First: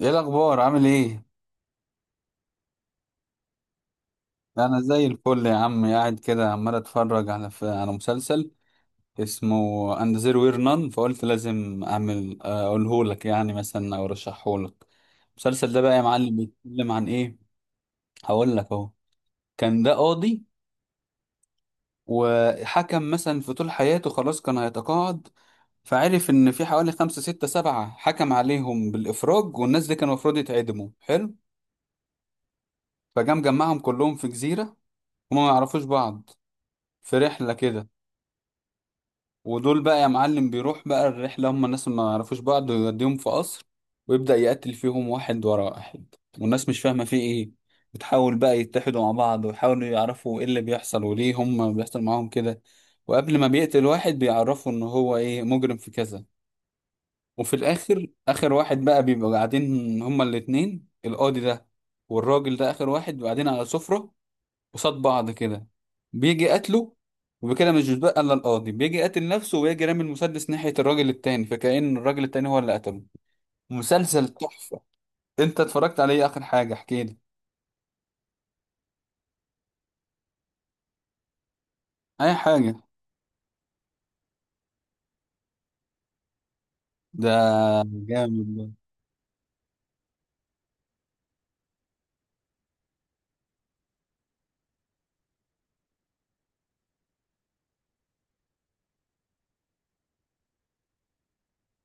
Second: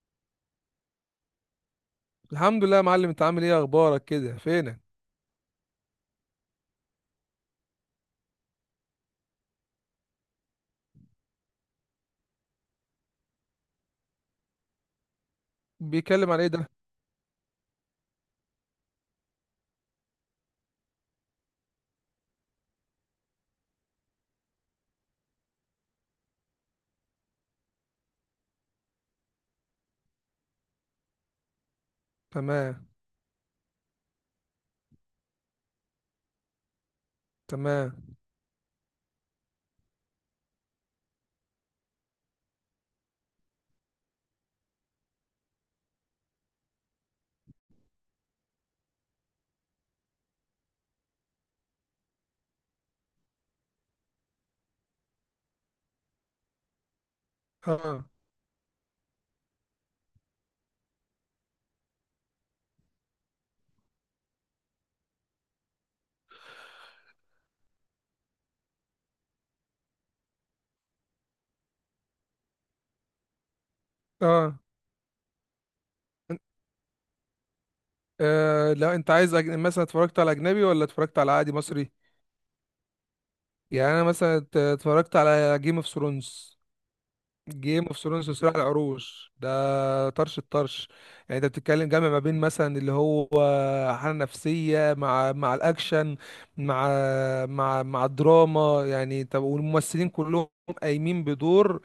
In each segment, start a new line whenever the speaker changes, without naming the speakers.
ايه الاخبار؟ عامل ايه؟
الحمد لله يا معلم، انت عامل ايه؟ اخبارك كده؟
انا
فينك؟
زي الفل يا عم، قاعد كده عمال اتفرج على مسلسل اسمه اند زيرو وير نان، فقلت لازم اعمل، اقوله لك يعني مثلا، او ارشحه لك. المسلسل ده بقى يا
بيتكلم
معلم
عن ايه ده؟
بيتكلم عن ايه؟ هقول لك اهو. كان ده قاضي وحكم مثلا في طول حياته، خلاص كان هيتقاعد. فعرف ان في حوالي خمسة ستة سبعة حكم عليهم بالافراج، والناس دي كانوا المفروض يتعدموا. حلو،
تمام.
فجام جمعهم كلهم في جزيرة، هما ما يعرفوش بعض، في رحلة كده.
تمام.
ودول بقى يا معلم بيروح بقى الرحلة، هم الناس اللي ما يعرفوش بعض، ويوديهم في قصر ويبدأ يقتل فيهم واحد ورا واحد، والناس مش فاهمة فيه ايه. بتحاول بقى يتحدوا مع بعض ويحاولوا يعرفوا ايه اللي بيحصل وليه هم بيحصل معاهم كده. وقبل ما بيقتل واحد بيعرفوا ان هو ايه، مجرم في كذا. وفي
اه.
الاخر، اخر واحد بقى بيبقوا قاعدين هما الاتنين، القاضي ده والراجل ده اخر واحد، قاعدين على سفرة قصاد بعض كده، بيجي قتله. وبكده مش بيتبقى الا القاضي، بيجي قاتل نفسه ويجي رامي المسدس ناحية الراجل التاني، فكأن الراجل التاني هو اللي قتله. مسلسل
اه.
تحفة. انت اتفرجت عليه؟ اخر حاجة احكي لي.
لا انت عايز مثلا اتفرجت على اجنبي ولا اتفرجت على عادي مصري؟
اي حاجة.
يعني انا مثلا اتفرجت على جيم اوف ثرونز.
ده
جيم اوف ثرونز
جامد
وصراع
ده.
العروش ده طرش الطرش. يعني انت بتتكلم جامع ما بين مثلا اللي هو حالة نفسية مع الاكشن، مع مع الدراما. يعني طب والممثلين كلهم قايمين بدور،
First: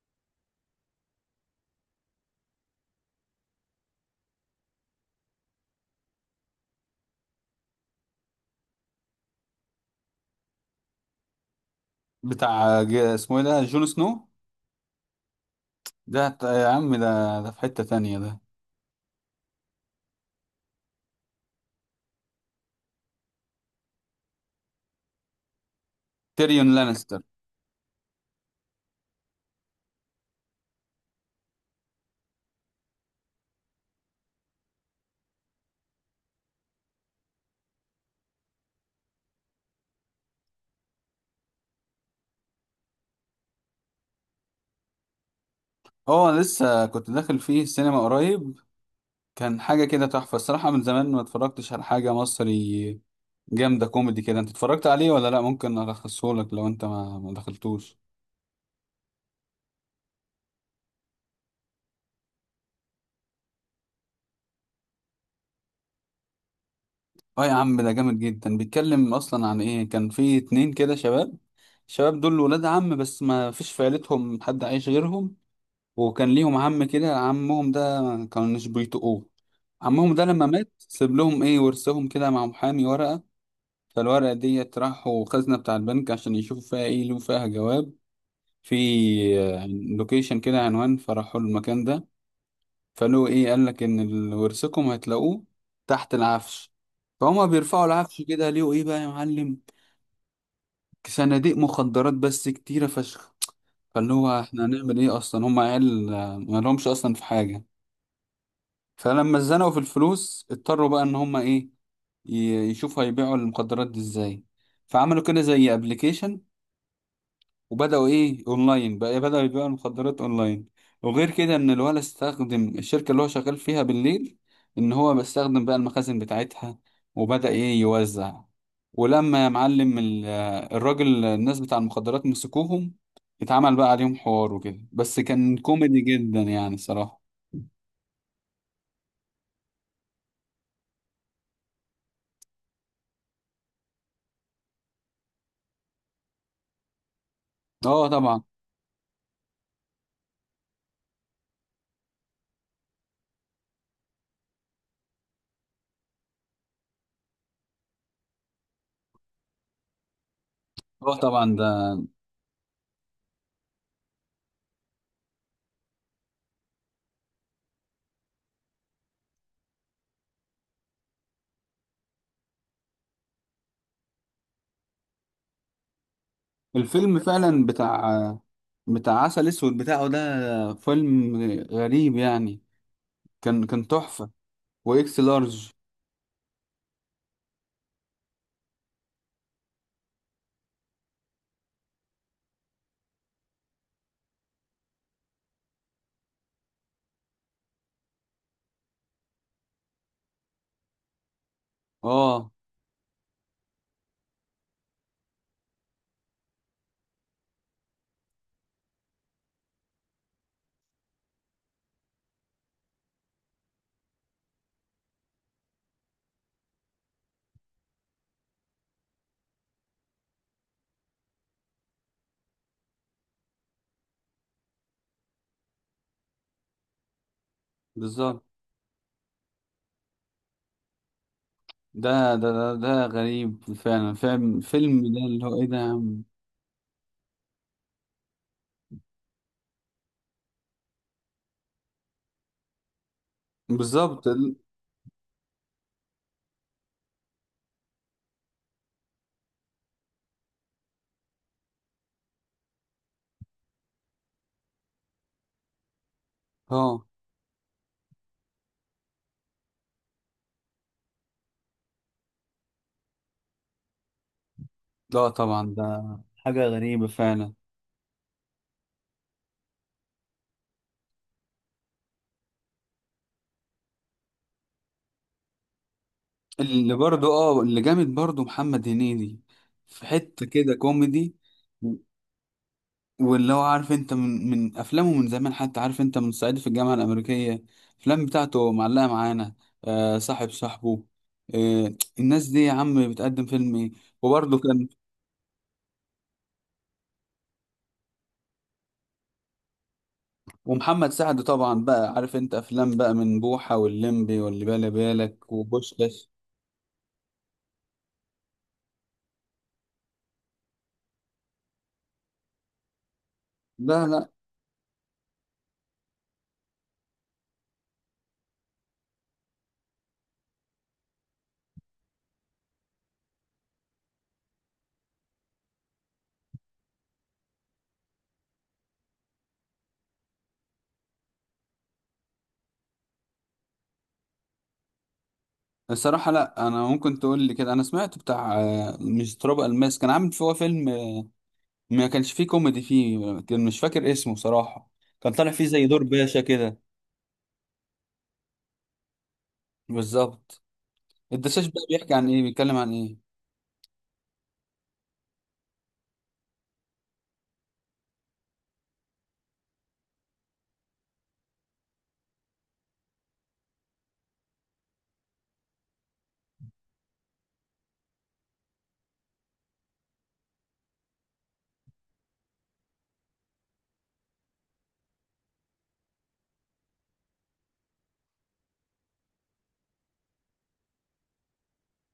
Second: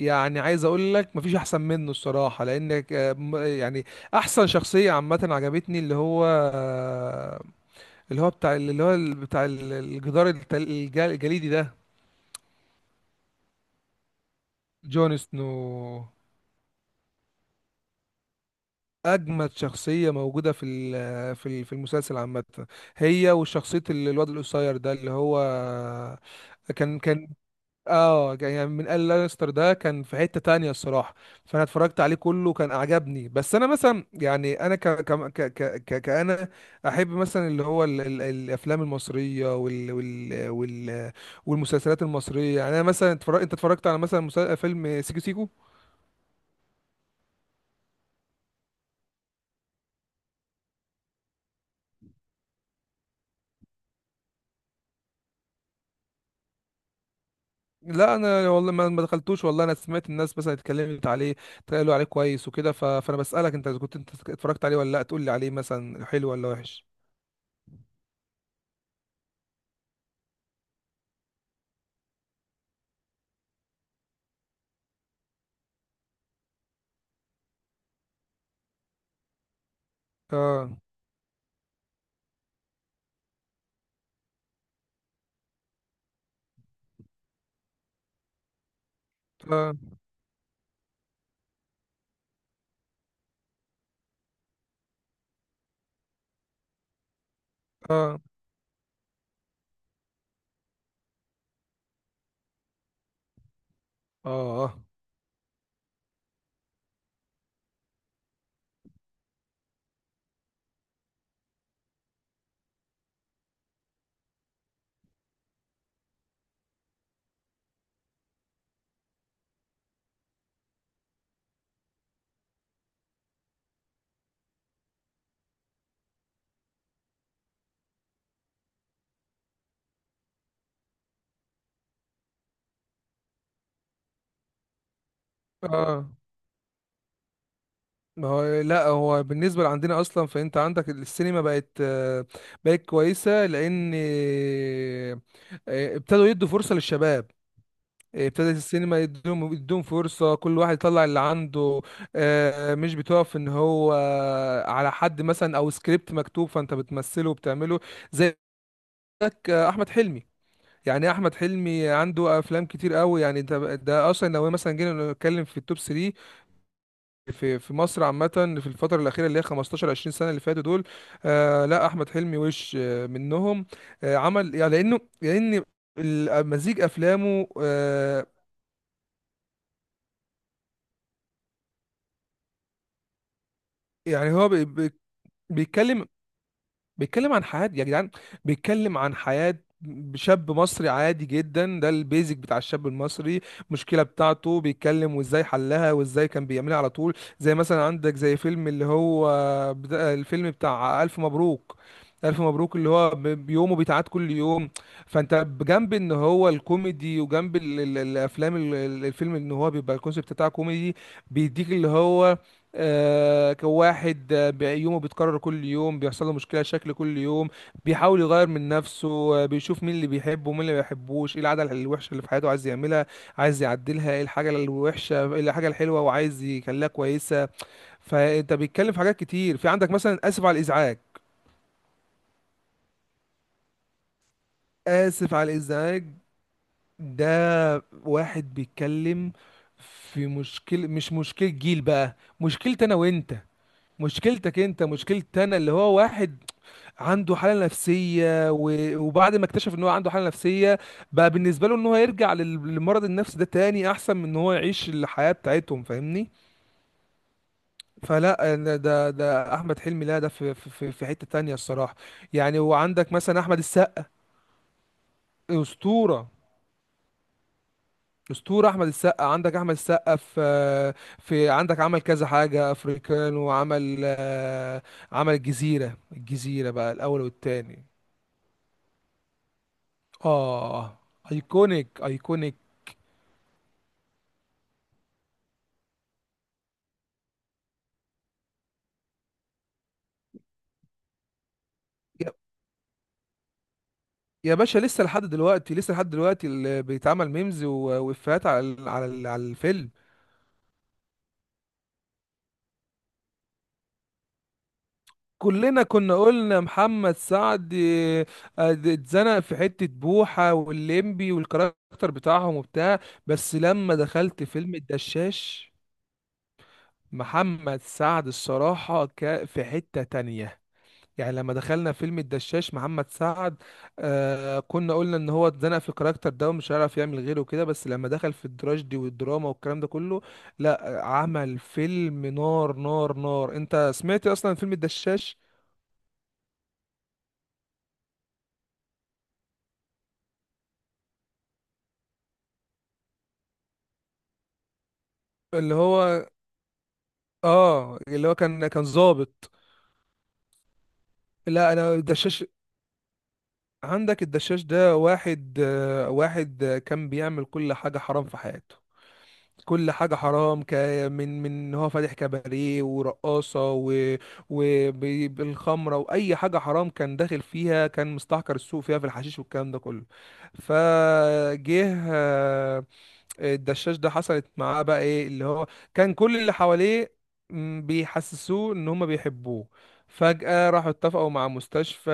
يعني عايز اقول لك مفيش احسن منه الصراحه، لانك يعني احسن شخصيه عامه عجبتني اللي هو آه، اللي هو بتاع اللي هو بتاع الجدار الجليدي ده.
بتاع اسمه ايه ده، جون سنو؟
جون سنو.
ده يا عم، ده في حتة تانية ده.
اجمد شخصيه موجوده في في في المسلسل عامه، هي وشخصيه الواد القصير ده اللي هو.
تيريون
كان
لانستر.
كان اه، يعني من قال لانستر ده كان في حتة تانية الصراحة. فانا اتفرجت عليه كله كان عجبني، بس انا مثلا يعني انا كأنا احب مثلا اللي هو ال الافلام المصرية وال والمسلسلات المصرية. يعني انا مثلا اتفرج، انت اتفرجت على مثلا فيلم سيكو سيكو؟
اه، لسه كنت داخل فيه السينما قريب. كان حاجة كده تحفة الصراحة، من زمان ما اتفرجتش على حاجة مصري جامدة كوميدي كده. انت اتفرجت عليه ولا لا؟ ممكن الخصهولك لو انت ما دخلتوش.
لا انا والله ما دخلتوش، والله انا سمعت الناس مثلا اتكلمت عليه، قالوا عليه كويس وكده فانا بسألك انت إذا كنت انت اتفرجت عليه ولا لا، تقول لي عليه مثلا حلو ولا وحش.
اه يا عم، ده جامد جدا. بيتكلم اصلا عن ايه؟ كان في اتنين كده شباب، الشباب دول ولاد عم، بس ما فيش في عيلتهم حد عايش غيرهم. وكان ليهم عم كده، عمهم ده ما كانوش بيطقوه. عمهم ده لما مات
اه.
سيب لهم ايه، ورثهم كده مع محامي ورقة. فالورقة ديت راحوا خزنة بتاع البنك عشان يشوفوا فيها ايه، لو فيها جواب في
اه.
لوكيشن كده، عنوان. فراحوا المكان ده، فلو ايه، قال لك ان ورثكم هتلاقوه تحت العفش. فهم بيرفعوا
اه.
العفش كده، ليه ايه بقى يا معلم؟ صناديق مخدرات، بس كتيرة فشخ. فاللي هو احنا
اه.
هنعمل ايه، اصلا هم عيال، ما لهمش اصلا في حاجة. فلما اتزنقوا في الفلوس اضطروا بقى ان هم ايه، يشوفوا هيبيعوا المخدرات دي ازاي. فعملوا كده زي ابلكيشن وبدأوا إيه، أونلاين بقى، إيه، بدأوا يبيعوا المخدرات أونلاين. وغير كده إن الولد استخدم الشركة اللي هو شغال فيها بالليل، إن هو بيستخدم بقى المخازن بتاعتها وبدأ إيه يوزع. ولما يا معلم الراجل، الناس بتاع المخدرات، مسكوهم، اتعمل بقى عليهم حوار وكده، بس كان كوميدي
اه.
جدا يعني صراحة.
ما هو لا، هو بالنسبه لعندنا اصلا، فانت عندك السينما بقت بقت كويسه، لان ابتدوا يدوا فرصه للشباب.
اه طبعا.
ابتدت السينما يدوم فرصه كل واحد يطلع اللي عنده. مش بتقف ان هو على حد مثلا او سكريبت مكتوب، فانت بتمثله وبتعمله. زي عندك، احمد حلمي، يعني إيه
اه
احمد
طبعا
حلمي،
ده
عنده افلام كتير قوي. يعني ده اصلا لو مثلا جينا نتكلم في التوب 3 في في مصر عامة، في الفترة الأخيرة اللي هي 15 20 سنة اللي فاتوا دول، لا أحمد حلمي وش منهم. عمل يعني، لأن مزيج
الفيلم
أفلامه
فعلا. بتاع عسل اسود بتاعه ده، فيلم غريب يعني. كان تحفة.
يعني هو
واكس لارج.
بيتكلم، بيتكلم عن حياة يا جدعان. بيتكلم عن حياة شاب مصري عادي جدا، ده البيزك بتاع الشاب المصري. المشكلة بتاعته بيتكلم وازاي حلها وازاي كان بيعملها على طول. زي مثلا عندك زي فيلم اللي هو الفيلم بتاع ألف مبروك. ألف
اه،
مبروك اللي هو بيومه بيتعاد كل يوم. فأنت بجنب إن هو الكوميدي وجنب الأفلام الفيلم، إن هو بيبقى الكونسيبت بتاعه كوميدي، بيديك اللي هو كواحد يومه بيتكرر كل يوم، بيحصل له مشكلة شكل كل يوم، بيحاول يغير من نفسه. بيشوف مين اللي بيحبه ومين اللي ما بيحبوش، ايه العادة الوحشة اللي في حياته عايز يعملها، عايز يعدلها، ايه الحاجة الوحشة، ايه الحاجة الحلوة وعايز يخليها كويسة.
بالظبط.
فانت بيتكلم في حاجات كتير. في عندك مثلا اسف على الازعاج.
ده غريب فعلا، فيلم ده.
اسف
اللي
على
هو ايه ده يا
الازعاج
عم؟
ده واحد بيتكلم في مشكلة، مش مشكلة جيل بقى، مشكلة انا وانت.
بالظبط. ال-
مشكلتك انت مشكلتي انا، اللي هو واحد عنده حالة نفسية، وبعد ما اكتشف ان هو عنده حالة نفسية، بقى بالنسبة له ان هو يرجع للمرض النفسي ده تاني احسن من ان هو يعيش الحياة بتاعتهم، فاهمني.
اه.
فلا أنا ده احمد حلمي، لا ده في حتة تانية الصراحة. يعني وعندك مثلا احمد السقا،
لا طبعا، ده
اسطورة.
حاجة غريبة فعلا.
اسطورة احمد السقا. عندك احمد السقا في، في عندك عمل كذا حاجة افريكان، وعمل عمل الجزيرة، الجزيرة بقى
اللي
الاول
برضو اه، اللي
والتاني.
جامد برضو محمد هنيدي. في حتة كده
اه.
كوميدي. و-
ايكونيك.
واللي هو، عارف انت، من افلامه من زمان، حتى عارف انت، من صعيدي في الجامعة الأمريكية. الافلام بتاعته معلقة معانا. آه،
ايكونيك.
صاحبه. آه، الناس دي يا عم بتقدم فيلم ايه.
يا
وبرضه
باشا
كان.
لسه لحد دلوقتي، لسه لحد دلوقتي اللي بيتعمل ميمز وإفيهات على على الفيلم.
ومحمد سعد طبعا بقى، عارف انت افلام بقى من بوحة واللمبي واللي بالي بالك
كلنا كنا
وبوشكاش.
قلنا محمد سعد اتزنق في حتة بوحة والليمبي والكاركتر بتاعهم وبتاع، بس لما
لا لا.
دخلت فيلم الدشاش، محمد سعد الصراحة في حتة تانية. يعني لما دخلنا فيلم الدشاش محمد سعد، كنا قلنا ان هو اتزنق في الكاركتر ده ومش هيعرف يعمل غيره كده، بس لما دخل في التراجيدي والدراما والكلام ده كله، لا عمل فيلم نار نار نار. انت سمعت اصلا فيلم الدشاش؟
الصراحة لا، انا ممكن تقول لي كده، انا سمعت بتاع، مش تراب الماس كان عامل فيه فيلم، ما كانش فيه كوميدي فيه، كان مش فاكر اسمه صراحة. كان طالع فيه
اللي
زي دور
هو
باشا كده.
اه اللي هو كان ظابط.
بالظبط. الدشاش
لا
بقى
انا
بيحكي عن ايه،
الدشاش،
بيتكلم عن ايه؟
عندك الدشاش ده واحد كان بيعمل كل حاجة حرام في حياته. كل حاجة حرام من إن هو فاتح كباريه ورقاصة وبالخمرة، وأي حاجة حرام كان داخل فيها، كان مستحكر السوق فيها في الحشيش والكلام ده كله. فجه الدشاش ده، حصلت معاه بقى ايه اللي هو، كان كل اللي حواليه بيحسسوه ان هم بيحبوه. فجأة راحوا اتفقوا مع مستشفى،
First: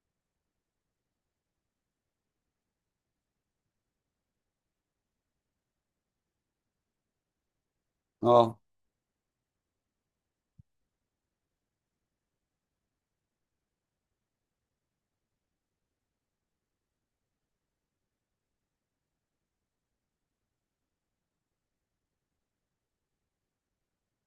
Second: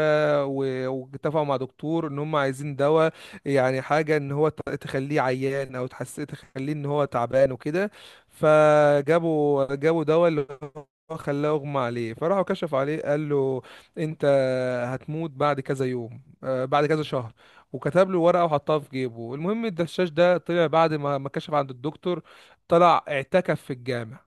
واتفقوا مع دكتور ان هم عايزين دواء، يعني حاجة ان هو تخليه عيان، او تحس تخليه ان هو تعبان وكده.
اه.
فجابوا دواء اللي هو خلاه اغمى عليه، فراحوا كشفوا عليه، قال له انت هتموت بعد كذا يوم، بعد كذا شهر. وكتب له ورقه وحطها في جيبه. المهم الدشاش ده طلع بعد ما كشف عند الدكتور، طلع اعتكف في الجامع.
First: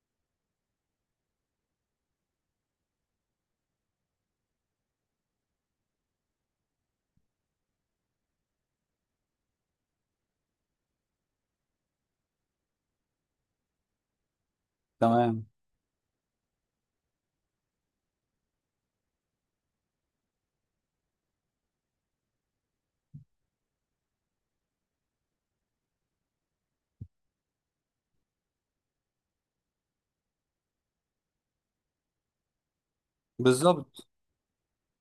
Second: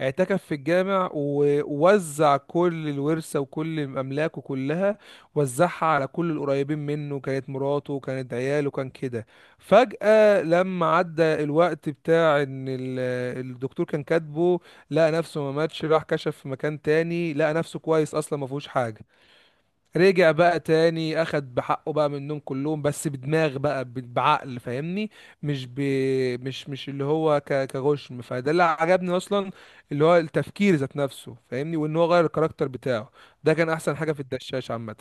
اعتكف في الجامع ووزع كل الورثة وكل أملاكه كلها، وزعها على كل القريبين منه، كانت مراته كانت عياله كان كده. فجأة لما عدى الوقت بتاع إن الدكتور كان كاتبه، لقى نفسه
تمام.
ما ماتش، راح كشف في مكان تاني لقى نفسه كويس، أصلا ما فيهوش حاجة. رجع بقى تاني اخد بحقه بقى منهم كلهم، بس بدماغ بقى بعقل، فاهمني؟ مش ب... مش اللي هو كغشم. فده اللي عجبني اصلا، اللي هو التفكير ذات نفسه، فاهمني، وان هو غير الكاركتر بتاعه. ده كان احسن
بالظبط.
حاجة في الدشاش عامة.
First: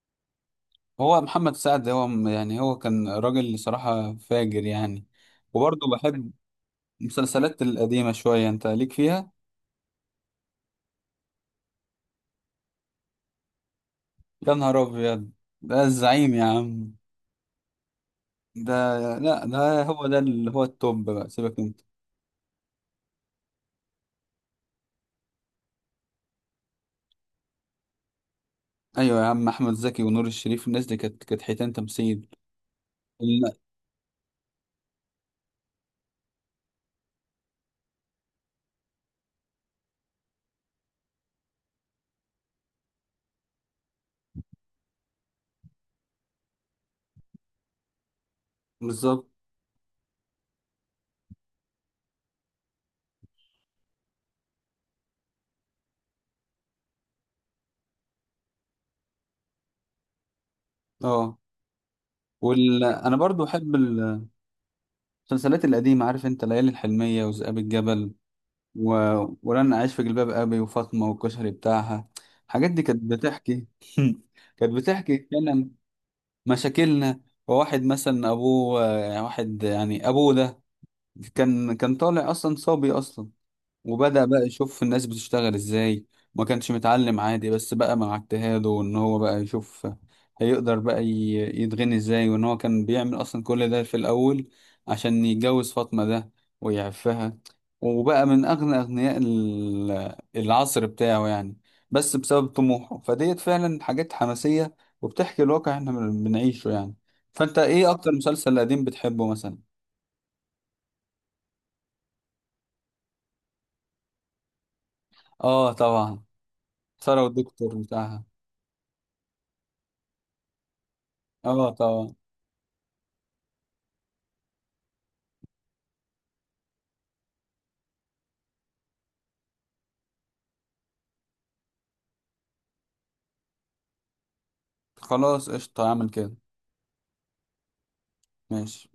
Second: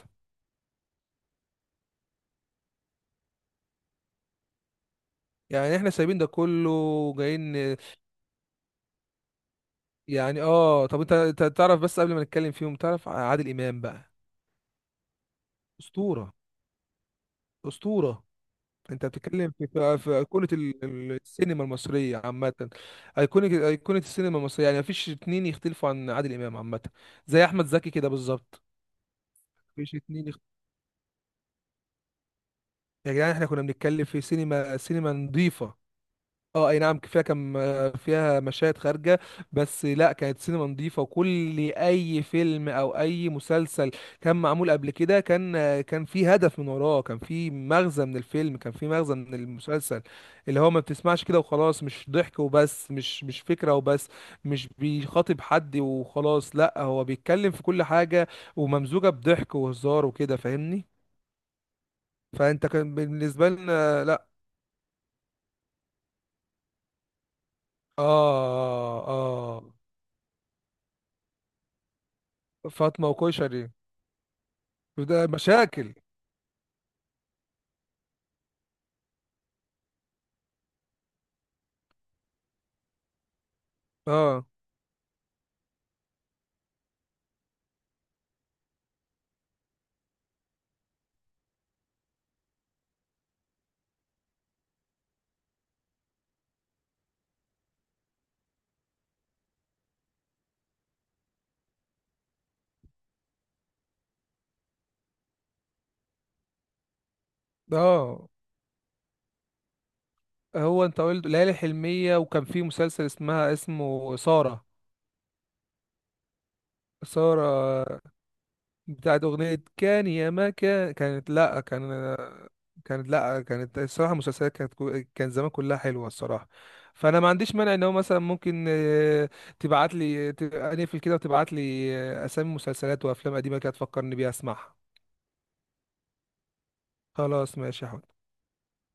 هو محمد سعد هو يعني هو كان راجل صراحة فاجر يعني.
يعني
وبرضه
احنا سايبين ده
بحب
كله
المسلسلات
وجايين،
القديمة شوية. انت ليك فيها؟
يعني اه. طب انت، أنت تعرف بس قبل ما نتكلم فيهم، تعرف عادل امام بقى،
يا نهار ابيض، ده الزعيم
اسطورة.
يا عم.
اسطورة.
ده
انت
لا،
بتتكلم في
ده هو ده
ايقونه
اللي هو التوب بقى، سيبك
السينما
انت.
المصريه عامه. ايقونه، ايقونه السينما المصريه، يعني مفيش اتنين يختلفوا عن عادل امام عامه. زي احمد زكي كده بالظبط.
ايوه يا عم، احمد
مفيش
زكي ونور
اتنين يخت...
الشريف، الناس دي كانت حيتان تمثيل.
يا جدعان احنا
لا.
كنا بنتكلم في سينما نظيفه. اه اي نعم فيها كم، فيها مشاهد خارجة، بس لا كانت سينما نظيفة، وكل اي فيلم او اي مسلسل كان معمول قبل كده كان في هدف من وراه، كان في مغزى من الفيلم، كان في مغزى
بالظبط.
من المسلسل، اللي هو ما بتسمعش كده وخلاص، مش ضحك وبس، مش فكرة وبس، مش بيخاطب حد وخلاص، لا هو بيتكلم في كل حاجة وممزوجة بضحك وهزار وكده، فاهمني؟
اه.
فانت
وال...
كان
انا برضو
بالنسبة
احب
لنا لا.
المسلسلات القديمه. عارف انت ليالي الحلميه وذئاب الجبل
اه.
و...
اه.
ولن اعيش في جلباب ابي، وفاطمه والكشري بتاعها. الحاجات دي كانت
فاطمة
بتحكي
وكشري.
كانت بتحكي
ده
فعلا
مشاكل.
مشاكلنا. وواحد مثلا ابوه، يعني واحد يعني، ابوه ده كان طالع اصلا صبي اصلا، وبدأ بقى
اه.
يشوف الناس بتشتغل ازاي. ما كانش متعلم عادي، بس بقى مع اجتهاده وان هو بقى يشوف هيقدر بقى يتغني ازاي. وان هو كان بيعمل اصلا كل ده في الاول عشان يتجوز فاطمة ده ويعفها، وبقى من اغنى اغنياء ال- العصر بتاعه يعني، بس بسبب طموحه. فديت فعلا حاجات حماسية، وبتحكي الواقع احنا بنعيشه يعني. فانت ايه اكتر
اه.
مسلسل قديم بتحبه مثلا؟
هو انت قلت ليالي حلمية، وكان في مسلسل اسمها اسمه سارة.
اه طبعا. سارة والدكتور
سارة
بتاعها.
بتاعت أغنية كان يا ما كان، كانت لأ
اه طبعا.
كان، كانت لأ كانت، الصراحة المسلسلات كانت كان زمان كلها حلوة الصراحة. فأنا ما عنديش مانع إن هو مثلا ممكن تبعت لي أقفل كده، وتبعت لي أسامي مسلسلات وأفلام قديمة كده تفكرني بيها أسمعها.
خلاص، قشطة، اعمل كده.
خلاص ماشي يا حوت.
ماشي.